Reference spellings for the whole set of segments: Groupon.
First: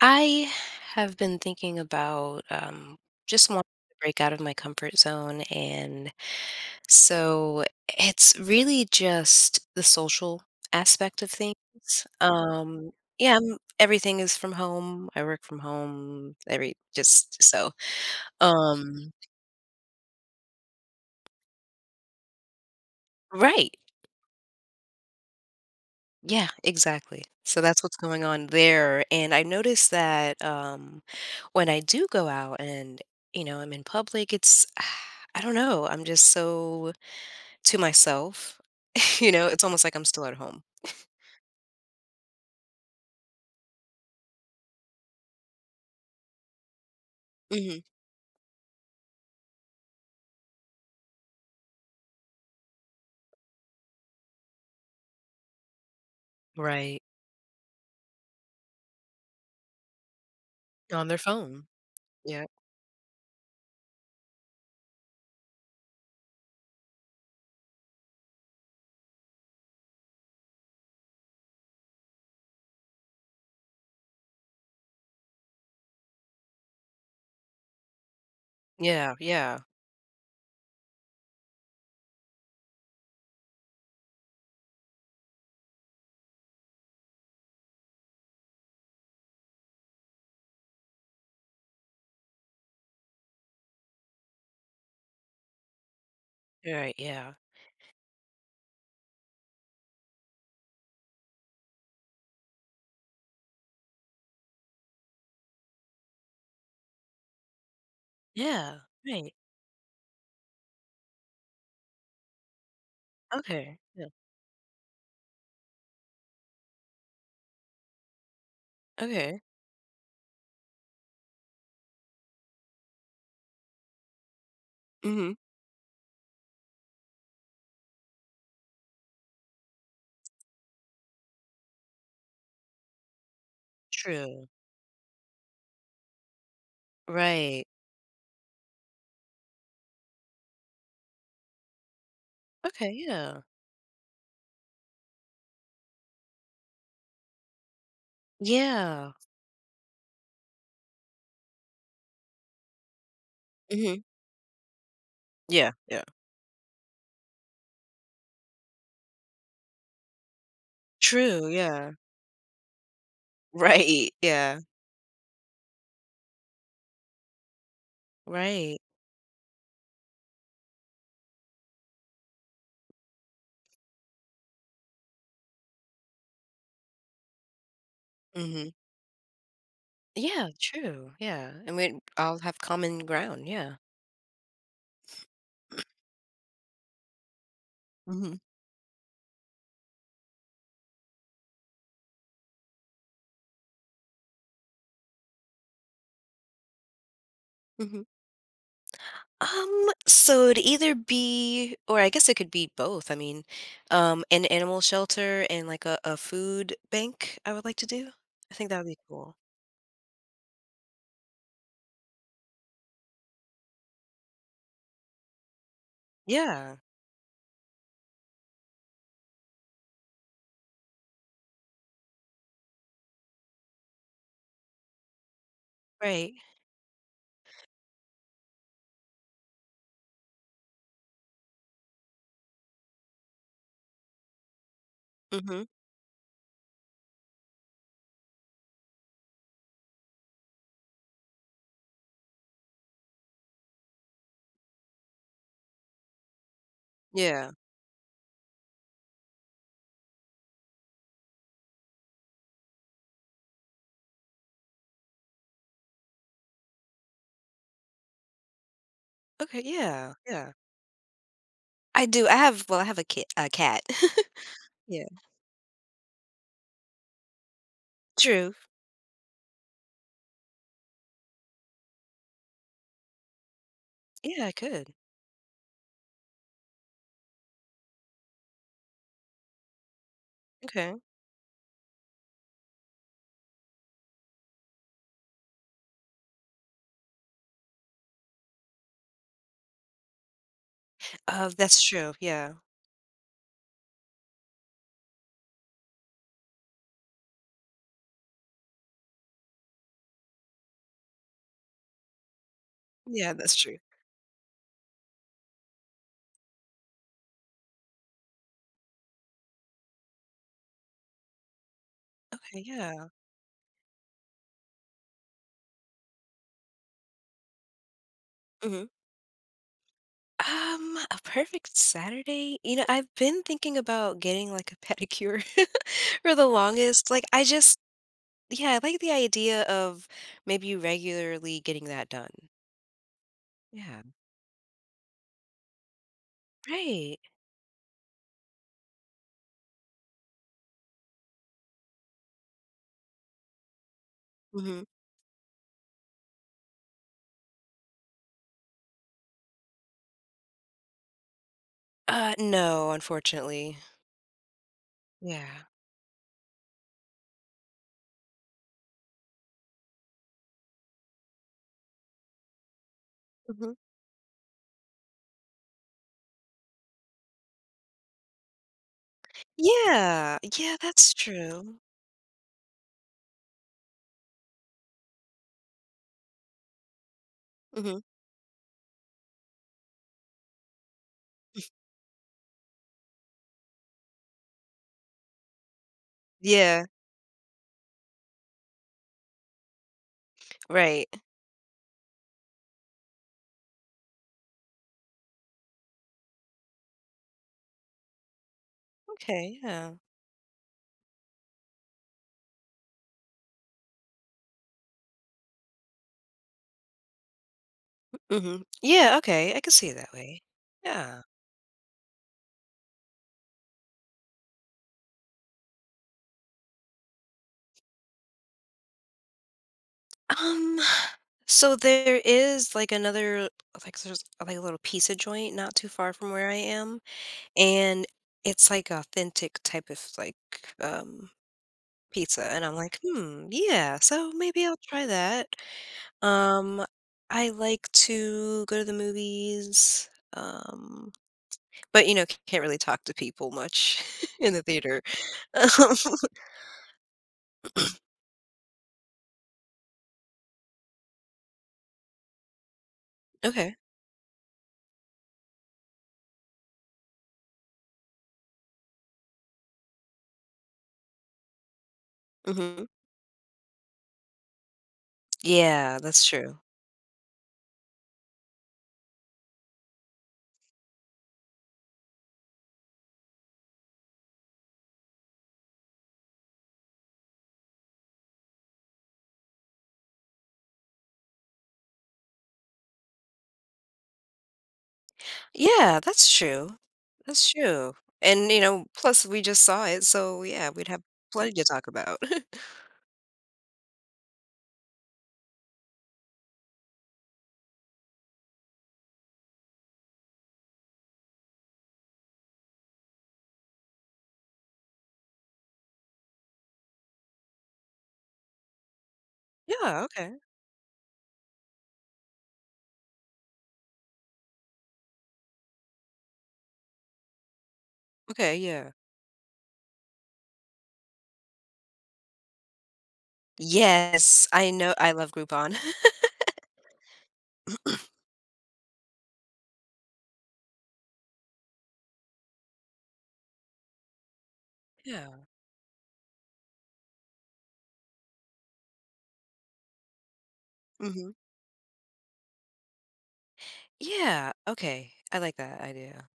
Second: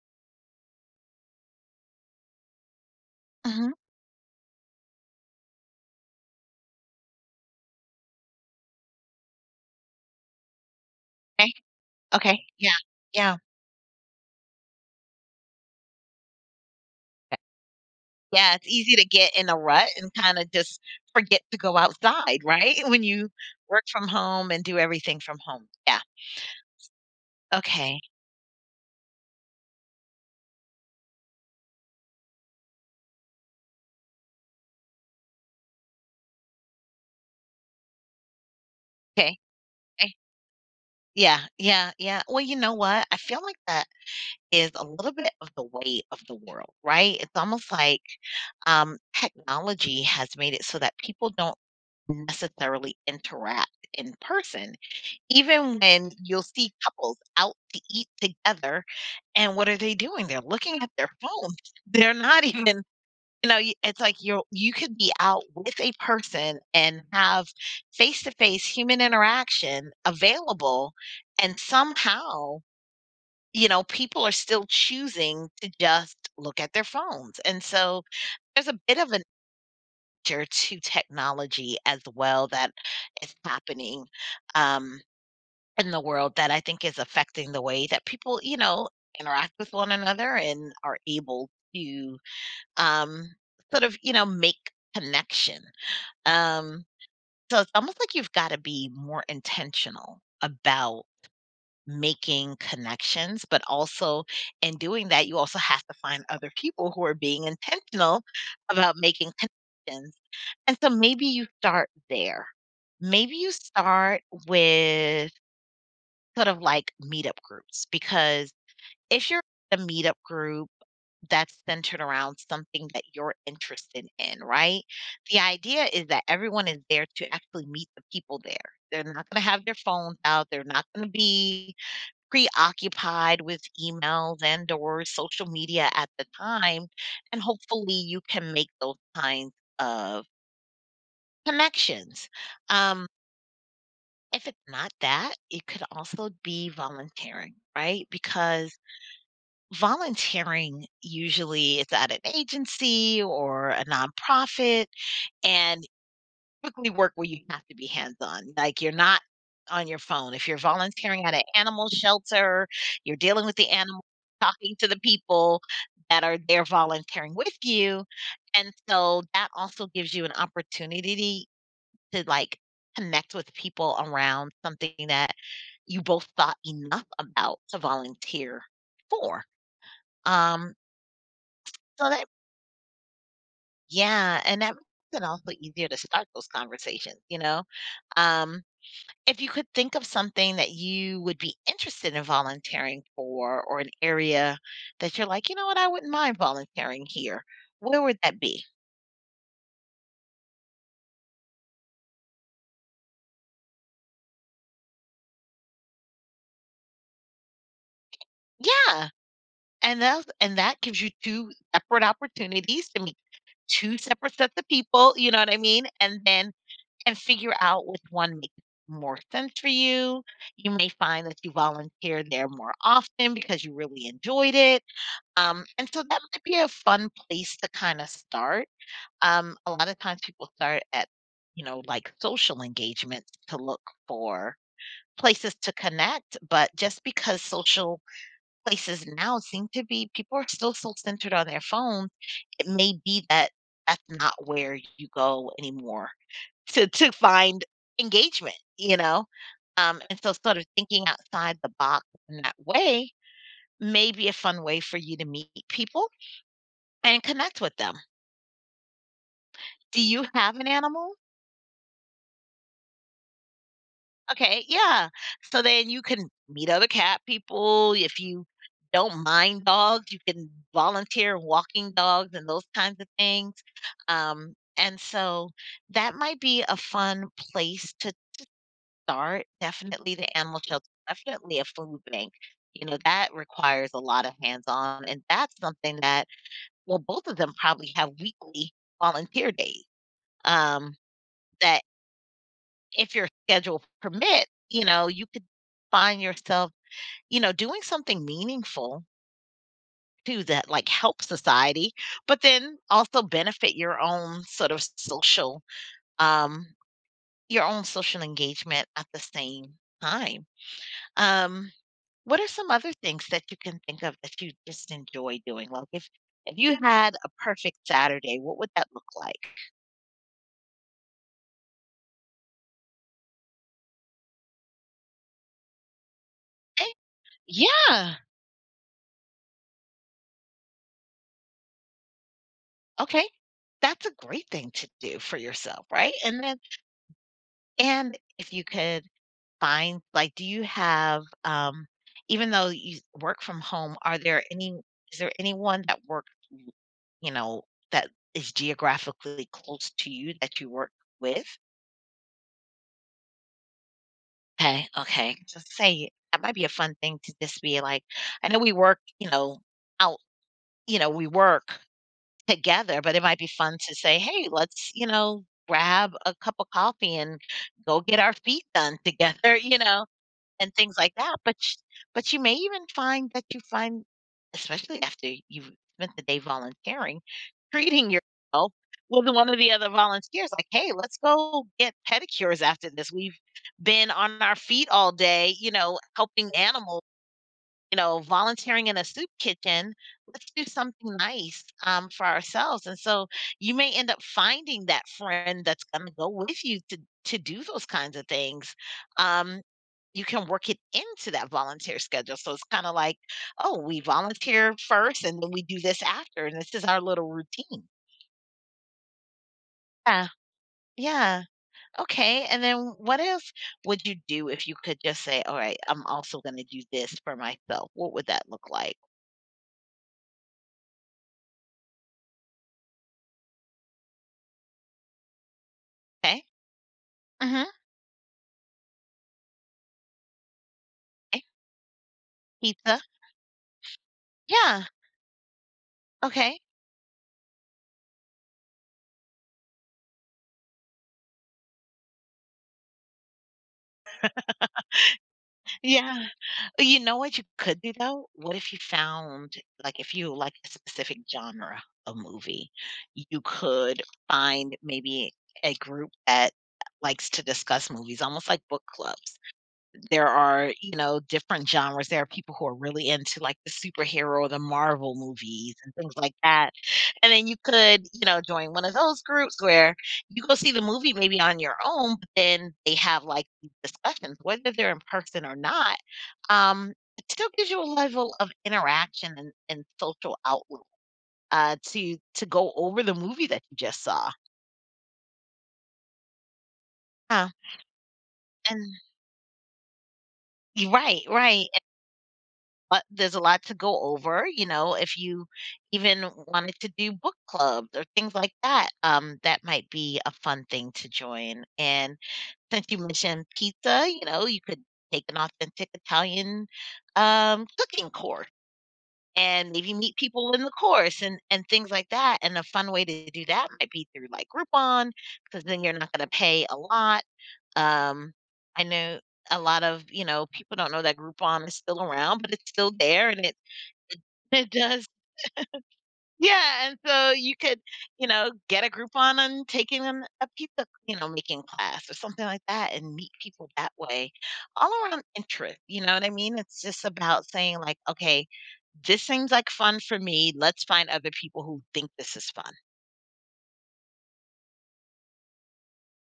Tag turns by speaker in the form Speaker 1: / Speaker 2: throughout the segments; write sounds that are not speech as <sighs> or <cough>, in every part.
Speaker 1: I have been thinking about just wanting
Speaker 2: Mhm.
Speaker 1: to break out of my comfort zone. And so it's really just the social aspect of
Speaker 2: Okay,
Speaker 1: things.
Speaker 2: okay, yeah,
Speaker 1: Um,
Speaker 2: yeah.
Speaker 1: yeah, everything is from home. I work from home. Every
Speaker 2: Eh
Speaker 1: just so.
Speaker 2: Yeah, it's easy to
Speaker 1: Um,
Speaker 2: get in a rut and kinda just forget to go outside, right? <laughs> When you
Speaker 1: right.
Speaker 2: work from home and do everything from home. Yeah,
Speaker 1: Yeah, exactly. So that's what's
Speaker 2: okay,
Speaker 1: going on there, and I noticed that, when I do go out and, you know, I'm in public, it's <sighs> I don't know, I'm just so to myself, <laughs> you
Speaker 2: okay,
Speaker 1: know, it's almost like I'm
Speaker 2: okay.
Speaker 1: still at home.
Speaker 2: Yeah, yeah, yeah. Well, you know what? I feel like that is a little bit of the weight of the world, right? It's almost
Speaker 1: Mhm.
Speaker 2: like, technology has made it so that people don't necessarily interact in person. Even when you'll see
Speaker 1: Right.
Speaker 2: couples out to eat together, and what are they doing? They're looking at
Speaker 1: On
Speaker 2: their
Speaker 1: their
Speaker 2: phone.
Speaker 1: phone.
Speaker 2: <laughs> They're not
Speaker 1: Yeah.
Speaker 2: even you know, y it's like you could be out with a person and have face-to-face human interaction available, and somehow, you know, people are still choosing to just look at their phones, and so there's a bit of
Speaker 1: Yeah,
Speaker 2: an
Speaker 1: yeah.
Speaker 2: nature to technology as well that is happening, um in the world that I think is affecting the way that people, you know, interact with one another and are able to um, sort of, you know, make connection. Um,
Speaker 1: Right, yeah.
Speaker 2: so it's almost like you've got to be more intentional about making connections, but also in doing that, you also have to find other people who are being intentional
Speaker 1: Yeah,
Speaker 2: about
Speaker 1: right.
Speaker 2: making connections. And so maybe you start there. Maybe you
Speaker 1: Okay, yeah.
Speaker 2: start with sort of like meetup groups because if you're
Speaker 1: Okay.
Speaker 2: in a meetup group that's centered around something that you're interested in, right?
Speaker 1: Mhm.
Speaker 2: The idea is that everyone is there to actually meet the people there. They're not going to have their phones out. They're not going to be preoccupied with emails
Speaker 1: True.
Speaker 2: and or social media at the time. And
Speaker 1: Right.
Speaker 2: hopefully you can make those kinds of connections.
Speaker 1: Okay,
Speaker 2: Um,
Speaker 1: yeah.
Speaker 2: if it's not that, it could also be volunteering, right? Because
Speaker 1: Yeah.
Speaker 2: volunteering usually is at an agency or a
Speaker 1: Mhm.
Speaker 2: nonprofit
Speaker 1: Yeah,
Speaker 2: and
Speaker 1: yeah.
Speaker 2: typically work where you have to be hands on. Like you're not on your phone. If you're volunteering at an
Speaker 1: True,
Speaker 2: animal
Speaker 1: yeah.
Speaker 2: shelter, you're dealing with the animal,
Speaker 1: Right, yeah.
Speaker 2: talking to the people that are there volunteering with you. And
Speaker 1: Right.
Speaker 2: so that also gives you an opportunity to like connect with people around something that you both thought enough about to volunteer
Speaker 1: Mhm.
Speaker 2: for.
Speaker 1: Yeah,
Speaker 2: Um,
Speaker 1: true, yeah, and we
Speaker 2: so that
Speaker 1: all have common ground, yeah.
Speaker 2: Yeah, and that makes it also easier to start those conversations, you know?
Speaker 1: Mhm.
Speaker 2: Um, if you could think of something that you would be interested in volunteering for or an area that you're like, "You know what? I wouldn't mind volunteering here." Where
Speaker 1: Mhm.
Speaker 2: would that be?
Speaker 1: So it'd either be or I guess it could be both, I mean, an animal shelter and, like, a food bank I would like to do. I think that would be
Speaker 2: Yeah,
Speaker 1: cool.
Speaker 2: and that gives you 2 separate opportunities to meet 2 separate sets of people, you know what I mean? And then
Speaker 1: Yeah,
Speaker 2: and figure out which one makes more sense for you. You may find that you volunteer there more often because you really enjoyed it. And so that
Speaker 1: right.
Speaker 2: might be a fun place to kinda start. A lot of times people start at, you know, like, social engagements to look for places
Speaker 1: Mhm.
Speaker 2: to connect, but just because social places now seem to be people are still so centered on their phones, it may be that that's not where you go anymore <laughs> to
Speaker 1: Yeah.
Speaker 2: find engagement, you know? And so sort of thinking outside the box in that way may be a fun way for you to meet people and connect with them.
Speaker 1: Okay,
Speaker 2: Do
Speaker 1: yeah,
Speaker 2: you
Speaker 1: yeah.
Speaker 2: have an animal?
Speaker 1: I do, I have well, I have a kit. A cat. <laughs>
Speaker 2: Okay,
Speaker 1: Yeah.
Speaker 2: yeah. So then you can meet other cat people. If you
Speaker 1: True.
Speaker 2: don't mind dogs, you can volunteer walking dogs and those kinds of things.
Speaker 1: Yeah, I could.
Speaker 2: And so that might be a fun place to start. Definitely the animal shelter,
Speaker 1: Okay.
Speaker 2: definitely a food bank. You know, that requires a lot of hands on. And that's something that, well, both of them probably have weekly volunteer days. Um,
Speaker 1: That's
Speaker 2: that
Speaker 1: true, yeah.
Speaker 2: if your schedule permits, you know, you could find yourself, you know, doing something meaningful too that like help society, but then also
Speaker 1: Yeah, that's
Speaker 2: benefit
Speaker 1: true.
Speaker 2: your own sort of social, um, your own social engagement at the same time. Um, what are
Speaker 1: Okay,
Speaker 2: some other
Speaker 1: yeah.
Speaker 2: things that you can think of that you just enjoy doing? Like if you had a perfect Saturday, what would
Speaker 1: Mhm.
Speaker 2: that look like?
Speaker 1: A perfect Saturday? You know, I've been thinking about getting like a pedicure <laughs> for the
Speaker 2: Okay.
Speaker 1: longest.
Speaker 2: Yeah.
Speaker 1: Yeah, I like the idea of maybe regularly getting that done.
Speaker 2: Okay.
Speaker 1: Yeah.
Speaker 2: That's a great thing to do for yourself, right?
Speaker 1: Right.
Speaker 2: And if you could find like, do you have, even though you work from home, are there any
Speaker 1: Hmm.
Speaker 2: is there anyone that works, you know, that is geographically close to you that you work with?
Speaker 1: No, unfortunately.
Speaker 2: Okay, okay.
Speaker 1: Yeah.
Speaker 2: Just say that might be a fun thing to just be like, I know we work, you know, out, you know, we work together, but it might be
Speaker 1: Hmm.
Speaker 2: fun to say, hey, let's, you know, grab a cup of coffee and go get our feet done together, <laughs> you know
Speaker 1: Yeah.
Speaker 2: and
Speaker 1: Yeah,
Speaker 2: things
Speaker 1: that's
Speaker 2: like that, but sh
Speaker 1: true.
Speaker 2: but you may even find that you find especially after you've spent the day volunteering, <laughs>
Speaker 1: Hmm.
Speaker 2: treating yourself with one of the other volunteers, like, "Hey, let's go get pedicures after this. We've been on our feet all day, you know, helping
Speaker 1: Yeah.
Speaker 2: animals, you know, volunteering in a soup kitchen. Let's do
Speaker 1: Right.
Speaker 2: something nice, for ourselves," and so you may end up finding that friend that's gonna go with you to do those kinds of things,
Speaker 1: Okay.
Speaker 2: um,
Speaker 1: Yeah.
Speaker 2: you can work it into that volunteer schedule, so it's kinda like, "Oh, we volunteer first, and then we do this after, and this is our little routine."
Speaker 1: Hmm. Yeah. Okay. I can see it that
Speaker 2: Yeah,
Speaker 1: way. Yeah.
Speaker 2: yeah. Okay, and then what else would you do if you could just say, "Alright, I'm also gonna do this for myself?" What would that look like?
Speaker 1: Um, so there is like another like so there's like a little pizza joint not too far from
Speaker 2: Okay.
Speaker 1: where I am,
Speaker 2: Mhm.
Speaker 1: and it's like authentic type of like um
Speaker 2: 'Kay.
Speaker 1: pizza, and I'm
Speaker 2: Pizza.
Speaker 1: like, hmm, yeah, so maybe I'll
Speaker 2: Yeah.
Speaker 1: try that.
Speaker 2: Okay.
Speaker 1: Um, I like to go to the movies. Um, but you know, can't really talk to people much <laughs> in the theater. <laughs> Um,
Speaker 2: Yeah. You know what you could do
Speaker 1: <clears throat>
Speaker 2: though? What if you found like if you like a specific genre of movie, you
Speaker 1: okay.
Speaker 2: could find maybe a group that likes to discuss movies, almost like book clubs. There are, you know, different genres. There are people who are
Speaker 1: Hmm.
Speaker 2: really into, like, the superhero or the Marvel movies and
Speaker 1: Yeah,
Speaker 2: things
Speaker 1: that's
Speaker 2: like
Speaker 1: true.
Speaker 2: that, and then you could, you know, join one of those groups where you go see the movie maybe on your own, but then they have, like, these discussions, whether they're in person or not. It still gives you a level of interaction and social outlet, to go over the movie that you just saw.
Speaker 1: Yeah, that's true.
Speaker 2: Huh.
Speaker 1: That's true. And, you
Speaker 2: And
Speaker 1: know, plus we just saw it, so yeah, we'd
Speaker 2: you're
Speaker 1: have
Speaker 2: right,
Speaker 1: plenty to
Speaker 2: right.
Speaker 1: talk about. <laughs>
Speaker 2: lot there's a lot to go over, you know, if you even wanted to do book clubs or things like that, that might be a fun thing to join, and since you mentioned pizza, you know, you could take an authentic Italian, cooking course and maybe
Speaker 1: Yeah,
Speaker 2: meet
Speaker 1: okay.
Speaker 2: people in the course and things like that, and a fun way to do that might be through, like, Groupon, because then you're not gonna pay a lot, um,
Speaker 1: Okay,
Speaker 2: I
Speaker 1: yeah.
Speaker 2: know a lot of, you know, people don't know that Groupon is still around, but it's still there, and
Speaker 1: Yes, I
Speaker 2: it
Speaker 1: know
Speaker 2: does.
Speaker 1: I love Groupon. <laughs>
Speaker 2: Yeah, and so you could, you know, get a group on and taking an a pizza, you know, making class or something like that and meet people that way. All around
Speaker 1: Yeah.
Speaker 2: interest, you know what I mean? It's just about saying like, "Okay, this seems like fun for me. Let's find other
Speaker 1: Mhm.
Speaker 2: people who think this is fun."
Speaker 1: Yeah, okay. I like that idea.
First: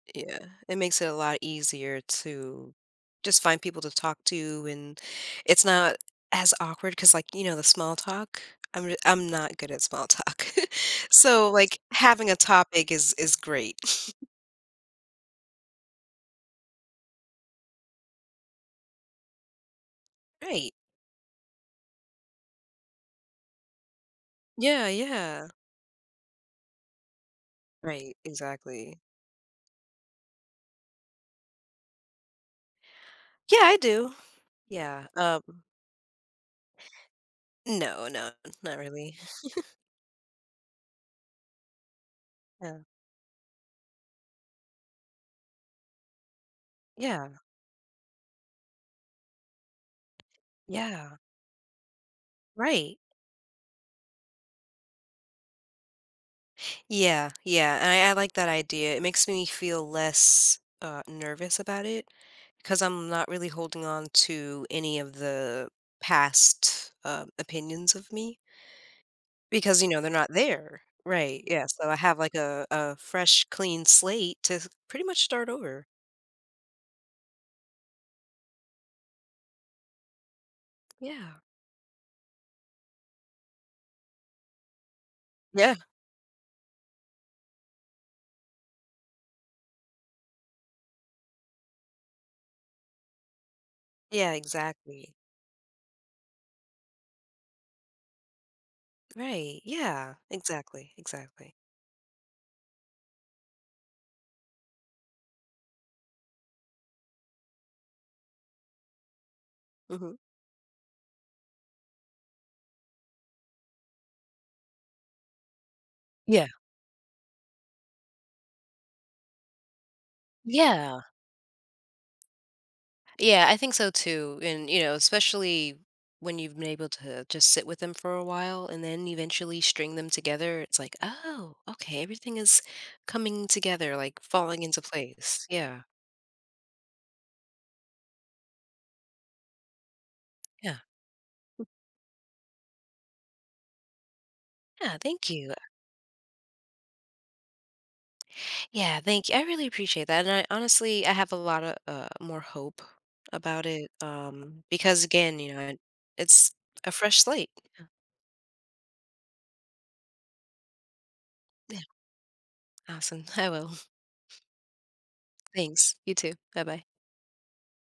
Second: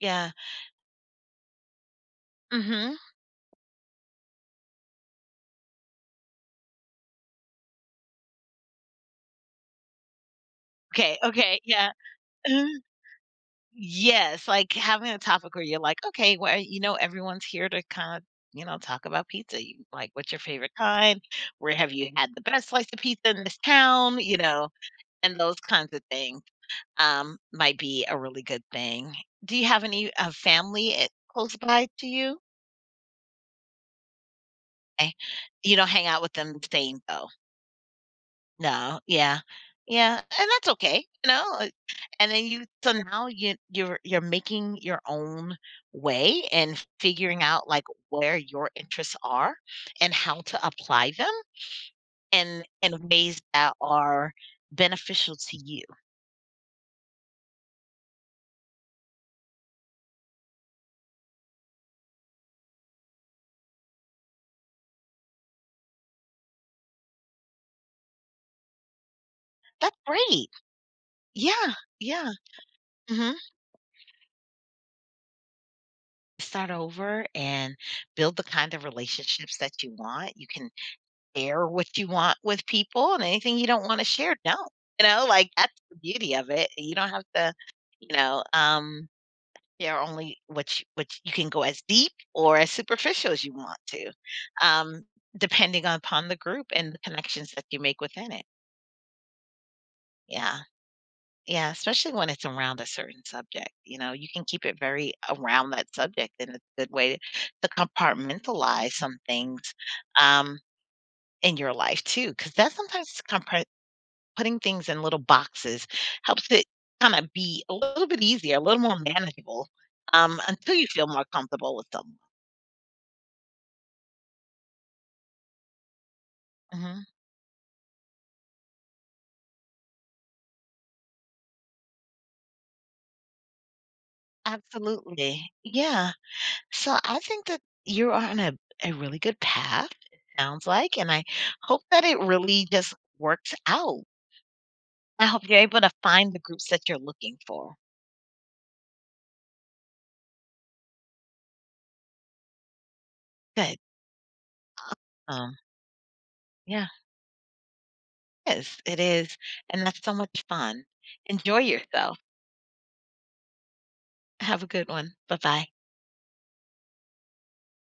Speaker 2: Yeah.
Speaker 1: Yeah. It makes it a lot easier to
Speaker 2: Mhm.
Speaker 1: just find people to talk to and it's not as awkward because, like, you know, the small talk, I'm not good at small talk. <laughs>
Speaker 2: Okay,
Speaker 1: So,
Speaker 2: okay,
Speaker 1: like,
Speaker 2: yeah.
Speaker 1: having a
Speaker 2: <laughs>
Speaker 1: topic is is great. <laughs>
Speaker 2: Yes, like, having a topic where you're like, "Okay, well, you know, everyone's here to kinda, you know, talk about pizza. You like, what's your
Speaker 1: Right.
Speaker 2: favorite kind? Where have you had the best slice of pizza in this town?" You know,
Speaker 1: Yeah,
Speaker 2: and
Speaker 1: yeah.
Speaker 2: those kinds of things, might be
Speaker 1: Right,
Speaker 2: a really good
Speaker 1: exactly.
Speaker 2: thing. Do you have any, family, close by to you?
Speaker 1: Yeah, I do. Yeah,
Speaker 2: Eh, you don't hang out with them the same, though?
Speaker 1: no, not
Speaker 2: No,
Speaker 1: really.
Speaker 2: yeah. Yeah, and that's okay, you know, and then you
Speaker 1: Yeah.
Speaker 2: so now you're making your own way and
Speaker 1: Yeah,
Speaker 2: figuring out, like, where your interests are and how to apply
Speaker 1: yeah,
Speaker 2: them in
Speaker 1: right.
Speaker 2: ways that are beneficial to you.
Speaker 1: Yeah, yeah, and I like that idea. It makes me feel less, nervous about it because 'cause I'm not really holding on to any of the past, opinions of me, because, you
Speaker 2: That's
Speaker 1: know, they're not
Speaker 2: great.
Speaker 1: there. Right, yeah,
Speaker 2: Yeah,
Speaker 1: so I have,
Speaker 2: yeah,
Speaker 1: like, a
Speaker 2: mhm.
Speaker 1: fresh, clean slate to pretty much start over.
Speaker 2: Start over and build the kind of relationships that you want. You can
Speaker 1: Yeah.
Speaker 2: share what you want with people and anything you don't wanna share, no. You know, like, that's
Speaker 1: Yeah.
Speaker 2: the beauty of it. You don't have to, you know, share only what you can go as deep or as superficial as you want to,
Speaker 1: Yeah,
Speaker 2: um,
Speaker 1: exactly.
Speaker 2: depending upon the group and the connections that you make within it.
Speaker 1: Right. Yeah.
Speaker 2: Yeah.
Speaker 1: Exactly. Exactly.
Speaker 2: Yeah, especially when it's around a certain subject, you know, you can keep it very around that subject, and it's a good way to compartmentalize some things,
Speaker 1: Hmm.
Speaker 2: um, in your life too, because that sometimes compart putting things in little boxes
Speaker 1: Yeah.
Speaker 2: helps it kinda be a little bit easier, a little more manageable, until you
Speaker 1: Yeah.
Speaker 2: feel more comfortable with them.
Speaker 1: Yeah. I think so too. And, you know, especially when you've been able
Speaker 2: Mhm.
Speaker 1: to just sit with them for a while and then eventually string them together, it's like, oh, okay, everything is coming together, like falling into place.
Speaker 2: Absolutely.
Speaker 1: Yeah.
Speaker 2: Yeah. So I think that you're on a really good path, it sounds
Speaker 1: Yeah.
Speaker 2: like, and I hope that it really just works out.
Speaker 1: Yeah,
Speaker 2: I
Speaker 1: thank
Speaker 2: hope
Speaker 1: you.
Speaker 2: you're able to find the groups that you're looking for.
Speaker 1: Yeah, thank you. I really appreciate that. And I honestly, I have a lot of more hope about
Speaker 2: Good.
Speaker 1: it because, again, you
Speaker 2: Um,
Speaker 1: know, it's
Speaker 2: yeah.
Speaker 1: a fresh slate.
Speaker 2: Yes, it is, and that's so much fun. Enjoy
Speaker 1: Yeah,
Speaker 2: yourself.
Speaker 1: awesome. <laughs> I will.
Speaker 2: Have a good one. Bye-bye.
Speaker 1: Thanks. You too. Bye bye.